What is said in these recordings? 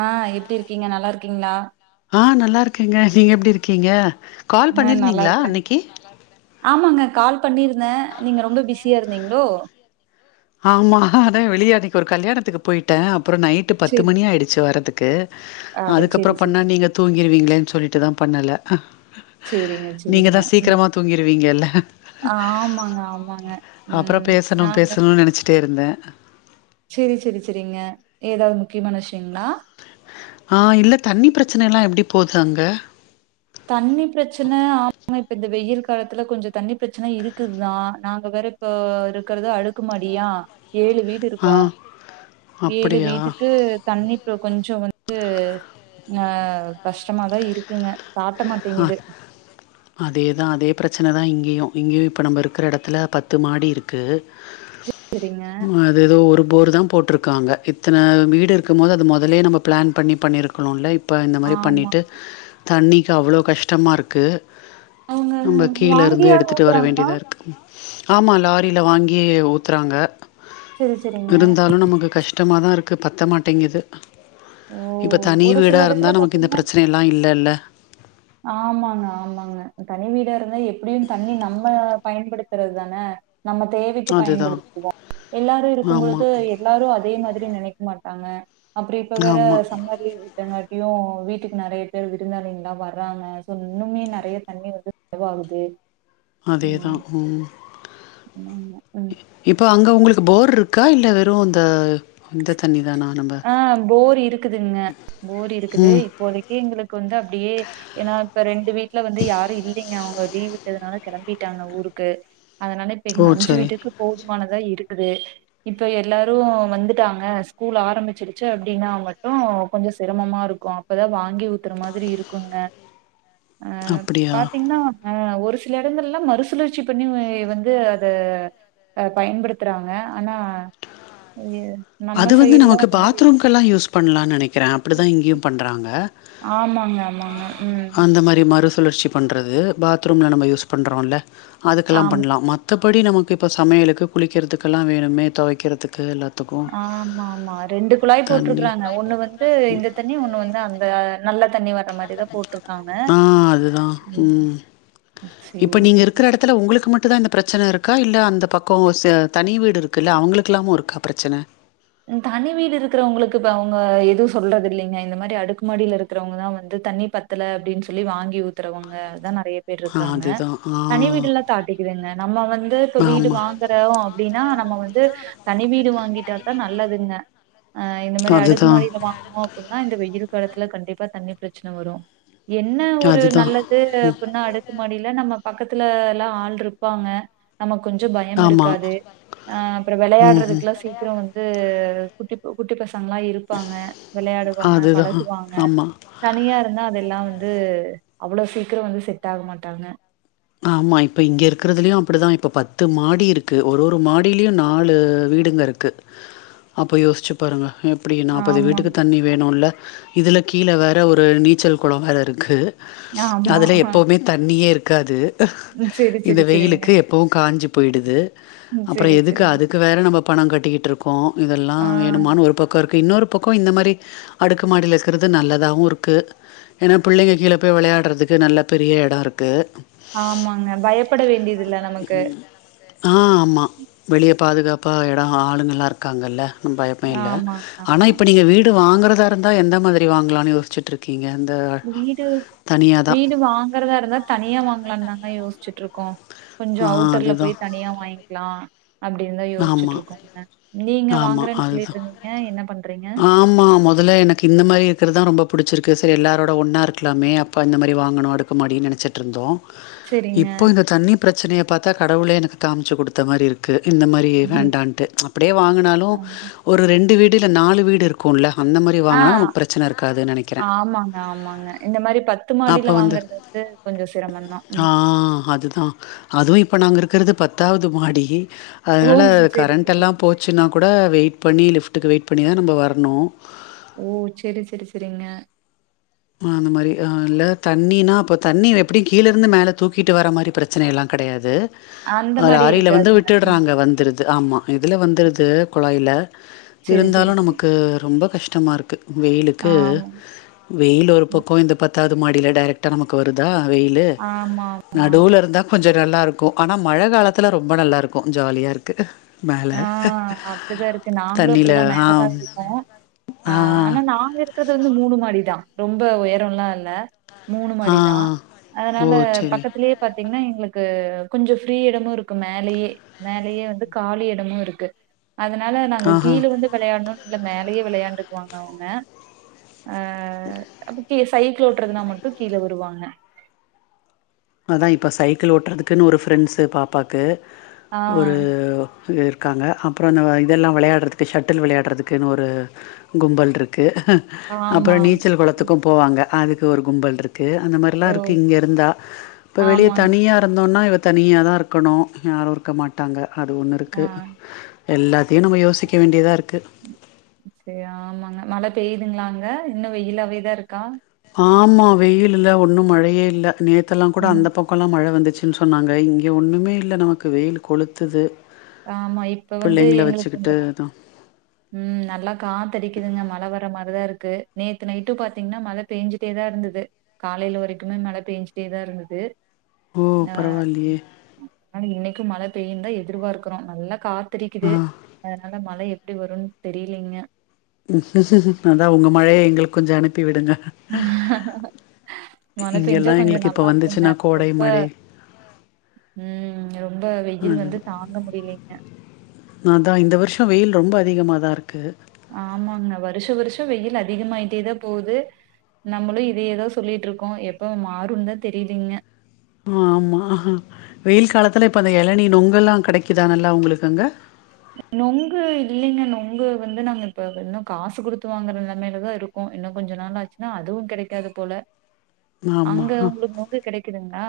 ஆஹ் எப்படி இருக்கீங்க நல்லா இருக்கீங்களா ஆஹ் நல்லா இருக்கீங்க நீங்க எப்படி இருக்கீங்க கால் ஆ நல்லா பண்ணிருந்தீங்களா இருக்கறேன். அன்னைக்கு ஆமாங்க கால் பண்ணியிருந்தே நீங்க ரொம்ப பிஸியா இருக்கு ங்களோ ஆமா அதான் வெளிய அன்னைக்கு ஒரு கல்யாணத்துக்கு போயிட்டேன் அப்புறோ நைட்டு பத்து சரி மணியாயிடுச்சு வர்றக்கு ஓகே அட சரி அதுக்கப்புறோ சரி. பண்ணா நீங்க தூங்கிருவீங்களேன்னு சொல்லிட்டுதான் பண்ணலை ஆ செரிங்க செரிங்க தூங்கிருவீங்கல்ல ஆமாங்க ஆமாங்க உம் நாங்க வச்சுட்டே இருந்தே செரி செரி செரிங்க ஏதாவது முக்கியமான விஷயங்களா ஆ இல்ல தண்ணி பிரச்சனை எல்லாம் எப்படி போது அங்க தண்ணி பிரச்சனை ஆமா இப்ப இந்த வெயில் காலத்துல கொஞ்சு தண்ணி பிரச்சனை இருக்குதுதா நாங்க வேற இப்ப இருக்கறது அடுக்குமாடியா ஏழு வீடு ஆ இருக்கு ஏழு அப்படியா வீட்டுக்கு தண்ணிப் கொஞ்சு வந்து ஆ கஷ்டமாதா இருக்குங்க தாட்ட ஆ மாட்டேங்குது. அதேதா அதே பிரச்சனை தா இங்கேயு இங்கேயு இப்போ நம்ம இருக்கிற எடத்துல பத்து மாடி இருக்கு சரிங்க. அது எதோ போர் தா போட்டிருக்காங்க இத்தனை வீடு இருக்கும் போது அது முதலே நம்ம பிளான் பண்ணி பண்ணியிருக்கணும்ல இப்போ இந்த மாரி ஆமா பண்ணிட்டு தண்ணி க்கு அவ்வளோ கஷ்டமா இருக்கு அவங்க நம்ம கீழே இருந்து வாங்கியாவது எடுத்துட்டு வர ஊத்துறாங்களா வேண்டியதா இருக்கு ஆமா லாரியில வாங்கி ஊத்துறாங்க செரி செரிங்க இருந்தாலு நமக்கு கஷ்ட கஷ்டமா தா இருக்கு பத்த மாட்டேங்குது ஓ இப்போ தனி ஒரு வீடா சில இருந்தா எடத்துல நமக்கு இந்த பாத்தீங்கன்னா பிரச்சனைையெல்லா இல்லைல ஆமாங்க ஆமாங்க தனி வீடா இருந்த எப்படியு தண்ணி நம்ம பயன்படுத்துறது தானே நம்ம தேவைக்கு அதுதான். பயன்படுத்துவோ எல்லாரு இருக்கும் ஆமா. பொழுது எல்லாரு அதே மாதிரி நெனைக்க மாட்டாங்க அப்புறோ இப்ப வேற ஆமா. சம்மர் லீவு விட்டாங்க எப்படியு வீட்டுக்கு நறைய பேர் விருந்தாளிங்க வ ராங்க சோ இன்னுமே நெறைய தண்ணி வந்து செலவாகுது அதேதா ம் உம் உம் இப்ப அங்க உங்களுக்கு போர் இருக்கா இல்ல வெறு இந்த இந்த தண்ணி தானா நம்ப? ஆ போர் இருக்குதுங்க போர் இருக்குது இப்போதைக்கு எங்களுக்கு வந்து அப்படியே ஏன்னா இப்ப ரெண்டு வீட்டு்ல வந்து யாரு இல்லைங்க அவங்க லீவ் விட்டதுனால கிளம்பிட்டாங்க ஊருக்கு அதனால ஓ! இப்ப அஞ்சு சரி. வீட்டுக்கு போதுமானதா இருக்கு இப்ப எல்லாரு வந்துட்டாங்க ஸ்கூல் ஆ ஆரம்பிச்சிருச்சு அப்படின்னா மட்டு கொஞ்சு சிரமமா இருக்கு அப்பதா வாங்கி ஊத்துற மாதிரி இருக்குங்க அ அப்படியா? பாத்தீங்கன்னா ஆ ஒரு சில இடங்கள்லா மறுசுழற்சி பண்ணி வந்து அதை பயன்படுத்துகிறாங்க ஆனா நம்ம சைட்ல பாத்ரூம்கெல்லா யூஸ் பண்ணலான்னு நெனைக்கிறே அப்படிதா இங்கேயு பன்றாங்க ஆமாங்க ஆமாங்க உம் மாரி மறுசுழற்சி பண்றது பாத்ரூம்ல நம்ம யூஸ் பண்றோல்ல அதுக்கெல்லாம் ஆமா. பண்லாம் மத்த படி நமக்கு இப்போ சமையலுக்கு குளிக்கிறதுக்கெல்லாம் வேணுமே துவைக்கிறதுக்கு எல்லா த்துக்கு ஆமா ஆமா ரெண்டு குழாய் போட்டிருக்குறாங்க ஒண்ணு வந்து இந்த தண்ணி ஒண்ணு வந்து அந்த நல்ல தண்ணி வ ஆஹ் அதுதான் ம். உம் சரி. இப்ப நீங்க இருக்கிற இடத்துல உங்களுக்கு மட்டும் தா இந்த பிரச்சன இருக்கா இல்ல அந்த பக்கோ ச தனி வீடு இருக்குல்ல அவுங்களுக்கெல்லாமு இருக்கா பிரச்சன தனி வீடு இருக்கிறவங்களுக்கு இப்ப அவுங்க எதுவும் சொல்றது இல்லைங்க இந்த மாரி அடுக்குமாடில இருக்கிறவங்கதான் வந்து தண்ணி பத்தல அப்டின்னு சொல்லி வாங்கி ஊத்துறவங்க தான் நெறைய பேர் ஆ இருக்கிறாங்க அதுதான். ஆ. தனி வீடு எல்லாம் தாட்டிக்குதுங்க நம்ம வந்து இப்ப வீடு ஆமா. வாங்கறோம் அப்டின்னா நம்ம வந்து தனி வீடு வாங் ங்கிட்டா நல்லதுங்க அஹ் இந்த மாதிரி அடுக்கு அதுதான். மாடில வாங்குனோம் அப்டின்னா இந்த வெயில் காலத்துல கண்டிப்பா தண்ணி பிரச்சனை வரும் என்ன ஒரு அதுதான். நல்லது அப்டின்னா அடுக்கு மாடில நம்ம பக்கத் துலலாம் ஆள் இருப்பாங்க நமக் கொஞ்சோ பயம் ஆமா இருக்காது ஆஹ் அப்புறம் ம் ம் விளையாடுறதுக்கெல்லாம் சீக்கிரம் வந்து து குட்டி குட்டி பசங் களாம் இருப்பாங்க விளையாடுவாங்க அதுதா பழகுவாங்க ஆமா தனியா இருந்தா அதெல்லாம் வந்து அவ்ளோ சீக்கிரம் வந்து செட் ஆக மாட்டாங்க ஆமா இப்போ இங்க இருக்கிறதுலயும் அப்டிதான் இப்போ பத்து மாடி இருக்கு ஒரு ஒரு மாடிலயும் நாலு வீடுங்க இருக்கு அப்போ யோசிச்சு பாருங்க எப்டியு நாப்பது வீட்டுக்கு ஆமாங் தண்ணி வேணுல்ல இதுல கீழே வேற ஒரு நீச்சல் குளம் வேற இருக்கு ஆமா அதுல எப்பவுமே தண்ணியே இருக் து ம் செரி இந்த செரி செரிங்க வெயிலுக்கு எப்பவும் காஞ்சு போயிடுது ம் அப்புறம் செரி எதுக்கு செரிங்க அதுக்கு வேற நம்ம பணம் கட்டிட்டு இருக் கோம் இதெல்லாம் ஆ வேணுமான்னு ஒரு பக்கம் இருக்கு இன்னொரு பக்கம் இந்த மாரி அடுக்கு மாடில இருக்கறது நல்லதாகவும் இருக்கு ஏன்னா பிள்ளைங்க கீழ போய் விளையாடுறதுக்கு நல்ல பெரிய இடம் இருக்கு ஆமாங்க பயப்பட வேண்டியது இல்ல நமக்கு ஆ ஆமா வெளிய பாதுகாப்பா இடம் ஆளுங்கலாம் இருக்காங்கல்ல பயமே இல்ல ஆமாங்க ஆனா ஆமா இப்ப நீங்க வீடு வாங்க குறதா இருந்தா எந்த மாதிரி வாங்கலாம்னு யோசிச்சிட்டு இருக்கீங்க வீடு வீடு வாங்கறதாருந்தா தனியா வாங் லாங்க தாங்க யோசிச்சுட்ருக் கோ கொஞ்சோ ஆ அவுட்டர்ல அதுதான். போய் தனியா வாங்கிக்கலா அப்டின்னு தா யோசிச்சுட்டு ஆமா இருக்கோங்க நீங்க ஆமா வாங்குறேன்னு அதுதா சொல்லிட்டு இருந்தீங்க என்ன பண்றீங்க ஆமா மொதல்ல எனக்கு இந்த மாதிரி இருக்கதா ரொம்ப புடிச்சிருக்கு செரி எல்லாரோட ஒன்னா இருக்கலாமே அப்ப இந்த மாதிரி வாங்கணு அடுக்கு மாடின்னு நெனச்சிட்டுருந்தோ செரிங்க இப்போ இந்த தண்ணி பிரச்சனையை பாத்தா கடவுளே எனக்கு காமிச்சு குடுத்தா மாரி இருக்கு இந்த மாதிரி ம் வேண்டான்ட்டு அப்டியே வாங்குனாலு ஆ ஒரு ரெண்டு வீட் டு இல்ல நாலு வீடு இருக்குல்ல அந்த மாரி ஆ, வாங்கனா நமக்கு பிரச்சன இருக்காது நெனைக்கற ஆமாங்க ஆமாங்க இந்த மாரி பத்து அப்ப மாடில வந்து வாங்கறது கொஞ்சோ சிரமந்தா ம் அ அதுதா அது இப்ப நாங்க இருக்கறது பத்தாவது மாடி ஓ அதனால செரி செரி கரண்டெல்லா போச்சுனா கூட வெயிட் பண்ணி லிப்டக்கு வெயிட் பண்ணி தா நம்ம வரணு ஓ செரி செரி செரிங்க அந்த மாரி இல்ல தண்ணினா அப்ப தண்ணி எப்டியு கீழேருந்து மேலே தூக்கிட்டு வர மாரி பிரச்சனையேல்லா கெடையாது அந்த மாரி லாரில வந்து இருக்காதுங்க ம் விட்டர்றாங்க வந்துருது து ஆமா இதுல வந்துருது குழாய்ல செரி இருந்தாலு செரி செரி நமக்கு ரொம்ப கஷ்ட் கஷ்டமாருக்கு வெயிலுக்கு ஆமா வெயில் ஒரு ம். பக்கோ இந்த பத் பத்தாவது மாடில டைரக்டா நமக்கு வருதா வெயிலு ஆமா நடுவுலருந்தா கொஞ்சோ நல்லாருக்கோ ஆனா மழ காலத்ல ரொம்ப நல்லாருக்கோ ஜாலியாருக்கு ஆஹ் அப்டிதாருக்கு நாங்களு தண்ணில இப்டிதா ஆ எங்க வீடு மேலதா தான் இருக்கோ மேல ஆ ஆஹ் ஆனா மேல நாங்க இருக்குறது ந்து மூணு மாடிதா ரொம்ப உயரோலா இல்ல மூணு ஆ மாடி தா மாடி ஓ! அதனால சரி. பக்கத்திலேயே பாத்தீங்ன்னா எங்கள க்கு கொஞ்சோ ஃப்ரீ இடமுருக்கு மேலயே மேலயே வந்து காலிய் டமும் இருக்கு அதனால நாங்க ஆஹா கீழே வந்து வெளையாடணுன்னு இல்ல மேலயே வெளயாண்டுக்குவாங்க அவுங்க ஆஹ் அப்டியே சைக்கிள் ஓட்டுருந்தா மட்டு கீழயே வருவாங்க அதா இப்போ சைக்கிள் ஓட்டுறதுக்குன்னு ஒரு ஃப்ரெண்ட்ஸு பாப்பாக்கு ஆ ஒரு இருக்காங்க அப்றோ அந்த இதெல்லா வெளயாட்றதுக்கு ஷட்டில் வெளயாட்றதுக்குனு ஒரு கும்பல் இருக் கு ஆமா, அப்றோ ஆமா. நீச்சல் கொளத்துக்கு போவாங்க அதுக்கு ஒரு கும்பல்ரு க்கு அந்த மாரிலா ஓ! இருக்கு இங்க இருந்தா இப்ப வெளிய ஆமாங்க. தனியா இருந் தோனா இவ தனியாதா இருக்கனு யாரு இருக்க மாட்டாங்க அது ஒன்னு ஆ இருக்கு எல்லாத்தையு நம்ம யோசிக்க வேண்டியதா இருக் சே ஆமாங்க மழ பேயுதுங்ளா அங்க இன்னு வெயிலாவேதா இருக்கா ஆமா வெயிலில்ல ஒண்ணு மழையே இல்ல நே த்தெலா கூட ம். அந்த பக்கோலா மழ வந்து ச்சுன் சொன்னாங்க இங்க ஒண்ணுமே இல்ல நமக்கு வெயில் கொளுத்துது ஆமா இப்ப வந்து பிள்ளைங்கள எங்களுக்கு கொஞ்ச வச்சுக்கிட்டு அதான் ம் நல்லா காத்தடிக்குதுங்க மழ வ ர்ற மாரிதா இருக்கு நேத்து நைட்டும் பாத்திங்னா மழ பேஞ்சிட்டேதா இருந்துது காலைல வரைக்குமே மழ பேஞ்சிட்டேதா இருந்துது ஓ ஆ பரவாயில்லையே இன்னைக்கும் மழ பெய்யின்தா எதிர்பாக்குறோ நல்ல கா ஆ த்தடிக்குது அதனால மழை எப்டி வரும்னு தெரிலீங்க அதா உங்க மழைய எங்களுக்கு கொஞ்சோ அனுப்பி விடுங்க மழ பேஞ்சா இங்கெல்லாம் கொஞ்சோ எங்களுக்கு இப்ப நல்லா இருக்குங்க வந்துச்சுன்னா கோடை ரொம்ப, மழை ம் ரொம்ப வெயில் வந்து அதுதான் தாங்க முடிலீங்க அதிகமாதா இருக்கு ஆமாங்க வருஷா வருஷம் வெயில் அதிகமாயிட்டேதா போவுது நம்மளு இதேதா சொல்லிட்ருக்கோ எப்ப மாறுன்னுதா தெரியலீங்க ஆ ஆமா வெயில் காலத்துல இப்ப அந்த எளநி நொங்கெல்லா கெடைக்குதா நல்லா உங்களுக்கு அங்க நொங்கு இல்லிங்க நொங்கு வந்து நாங்க இப்ப இன்னு காசு குடுத்து வாங்கற நெலமைலதா இருக்குகோ இன்னு கொஞ்ச நாள் ஆச்சுனா அதுவு கெடைக்காது போல அங்க ஆமா உங்களுக்கு நொங்கு கெடைக்குதுங்ளா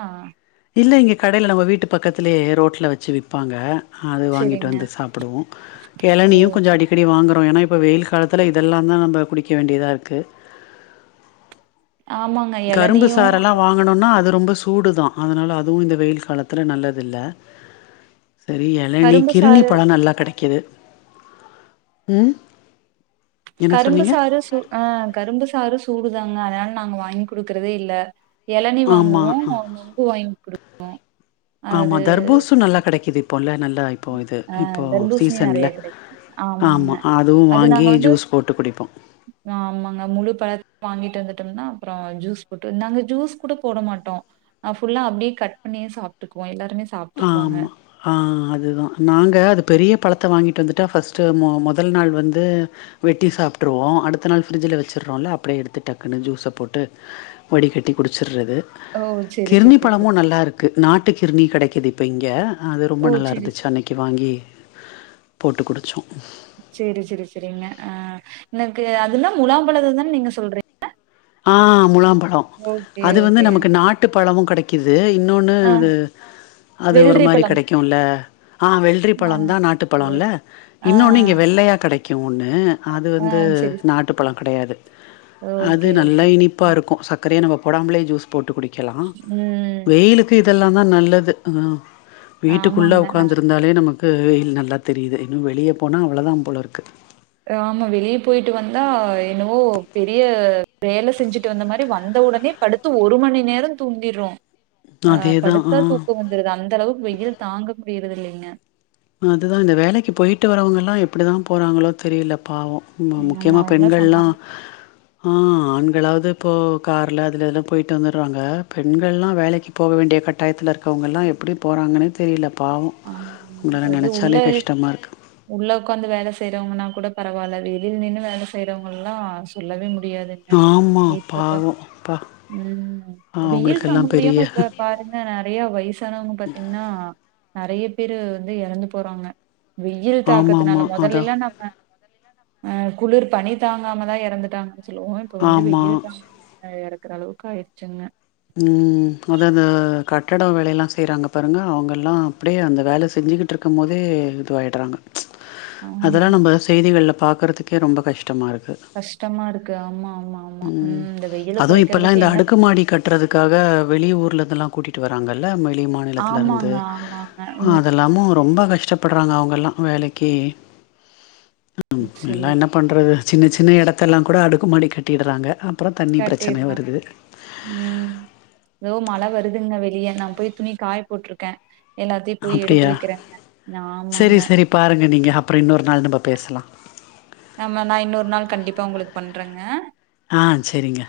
இல்ல இங்க கடைல நம்ம வீட்டு பக்கத்திலயே ரோட்ல வச்சு விப்பாங்க அது வாங்கிட்டு சரிங்க. வந்து சாப்புடுவோ ஓ! எளநியு கொஞ்சோ சரி. அடிக்கடி வாங்குறோ ஏன்னா இப்ப வெயில் காலத்துல இதெல்லாதா நம்ப குடிக்க வேண்டியதா இருக்கு ஆமாங்க. கரும்பு எளநீயும் சாரெல்லா வாங்கணுன்னா அது ரொம்ப சூடுதா அதனால அதுவு இந்த வெயில் காலத்துல நல்லதில்ல சரி எளநி கரும்பு கிருணி சாறு பழ நல்லா கெடை கிது ம் என்ன கரும்பு சொன்னீங்க சாறு சு ஆ கரும்பு சாறு சூடுதா த்னாலதா நாங்க வாங்கி குடுக்கறதே இல்ல இளநி ஆமா வாங்குவோ அ ஒ நொங்கு வாங் குடுப்போ ஆமா தர்பூஸு நல்லா கெடைக்குது இப் கொள்ள நல் ஆ தர்பூஸ்ணி நெறைய கெடைக்கு ஆமாங்க ஆமா அதுவு அது நாங்க வாங்கி வந்து ஜூஸ் போட்டு குடிப்போ ஆமாங்க முழு பழத் வாங்கிட்டு வந்துட் டுந்தா அப்றோ ஜூஸ் போட்டு நாங்க ஜூஸ் கூட போட மாட்டோ புஃல்லா அப்டியே கட் பண்ணியே சாப்ட்டுக்குவோ எல்லா ஆ ஆமா ஆ அத் துதா நாங்க அது பெரிய பழத்த வாங்கிட்டு வந்துட்டா ஃபஸ்ட்டு ம மொதல் நாள் வந்து வெட்டி சாப்டுருவோ அடுத்த நாள் ஃப்ரிட்ஜில வச்சுடுறோல அப்டியே எடுத்து டக்குன்னு ஜூஸ போட்டு வடிகட்டி குடிச்சிர்றது ஓ! சரி, கிர்ணி சரி. பழமூ நல்லாருக்கு நாட்டு கிர்ணி கெடைக் இது இப்ப இங்க அது ரொம்ப ஓ! சரி, நல்லாருந்துச்சு அன்னைக்கி வாங்கி போட்டு குடிச்சோ சேரி செரி செரிங்க ஆ எனக்கு அதுன்னா முலாம்பழத தானே நீங்க சொல்றீங்க ஆ முலாம்பழ் ழோ ஓகே, அது வந்து ஓகே. நமக்கு நாட்டு பழமூ கெடைக் து இன்னொன்னு ஆ அது அது ஒரு வெள்ளரி மாரி பழம். கெடைக்கூல்ல ஆ வெள்ரி ஆ. பழோ தா நாட்டுப்பழோ இல்ல வெள் ஆ, இன்னொன்னு இங்க வெள்ளையா கெடைக் ஒன்னு அது வந்து நாட்டுப்பழோ கடையாது ஓ து நல்லா இனிப்பா இருக்கூ சக் க்ரைய நம்ம போடாம்லே ஜூஸ் போட்டு குடிக்கலா ம். வெயிலுக்கு இத் தெல்லா தா நல்லது ஆ வீட்டுக்குள்ள ஆமாங்க. நான் உக்காந்துருந்தாலே நமக் க்கு ல் நல்லா தெரியுது இன்னூ வெளியே போனா அவ்ளோதா போலருக்கு ஆமா வெளியே போயிட்டு வந்தா என்னவோ பெரிய வேல செஞ்சுட்டு வந்த மாரி வந்த ஒடனே படுத்து ஒரு மணி நேரம் தூங்கிர்றோ ஆ அதேதான். படுத்தா ஆ. தூக்கோ வந்துருது அந்தளவுக்கு வெயில் தாங்க முடியிறது இல்லைங்க அதுதா இந்த வேலைக்கு போயிட்டு வரவங்கல்லா எப்டிதா போறாங்களோ தெரியல பாவோ ம ஆமா முக்கியமா அவங்களாம் பெண்கள்ல்லா சமாளி ஆ ஆண்களாவது இப்போ காரில அதில இதலா போய்ட்டு வந்துராங்க பெண்கள்லா வேலைக்கு போக வேண்டிய கட்டாயத்தில இருக்கிறவங்கள்லா எப்பிடி போறாங்கன்னே தெரியல பாவோ ஆமாங்க அது உள்ள உள்ள உட்காந்து வேலை செய்யுர கூட பரவாயில்ல வெளியில நின்னு வேலை செய்யறவங்க எல்லா சொல்லவே முடி முடியாதுங்க ஆமா இப்ப ப பாவம் அப்பா. உம் ஆ வெயில் தாங்க அவங்களுக்கெல்லாம் பெரிய முடியாம இப்ப பாருங்கா நெறைய வயசானவங்க பாத்தீங்கன்னா நறைய பேரு வந்து எறந்து போறாங்க வெயில் தாக்கத்துனால ஆமாமா. அதா மொதல்லெல்லா நாம்ம ஆ குளிர் பனி தாங்காமதா எறந்துட்டாங்க சொல்லுவோ இப்ப வந்து ஆமா. வெயில் தாங்காம எற க்குர அளவுக்கு ஆயிடுச்சுங்க ம் அதாவது கட்டடோ வேலையெல்லா செய்யிறாங்க பாருங்க அவங்கல்லா அப்படியே அந்த வேலை செஞ்சுக்கிட்டு இருக்கும் போதே இதுவாயிடுறாங்க ம்ச் அதெல்லா ஆமாங்க நம்ம செய்திகள்ள பாக்கறதுக்கே ரொம்ப கஷ் கஷ்டமா இருக்கு ஆமா ஆமா ஆமா ம். உம் இந்த வெயில கொறைக்கிறதுக்கு என்ன டதுக்காக வெளி ஊர்ல இருந்தெல்லா கூட்டிட்டு வராங்க இல்ல ஆமா வெளி மாநிலத்தில இருந்து ஆமாங்க ஆமாங்க ம் அதெல்லாமு ரொம்ப கஷ்டப்படுறாங்க அவங்கலா வேலைக்கு எல்லா சரி என்ன பண்றது சின்ன சின்ன இடத்தெல்லா கூட அடுக்குமாடி கட்டிடுறாங்க அப்புறம் தண்ணி பிரச்சனை கட்டிடலாங்க வருது. உம் ஏதோ மழை வருதுங்க வெளியே நா போய் துணி காய் போட்டிருக்கே அப்படியா செரி ஆமாங்க செரி பாருங்க நீங்க அப்புறோ இன்னொரு நாள் பேசலா ஆமா நா இன்னொரு நாளு கண்டிப்பா உங்களுக்கு பண் பன்றங்க ஆ செரிங்க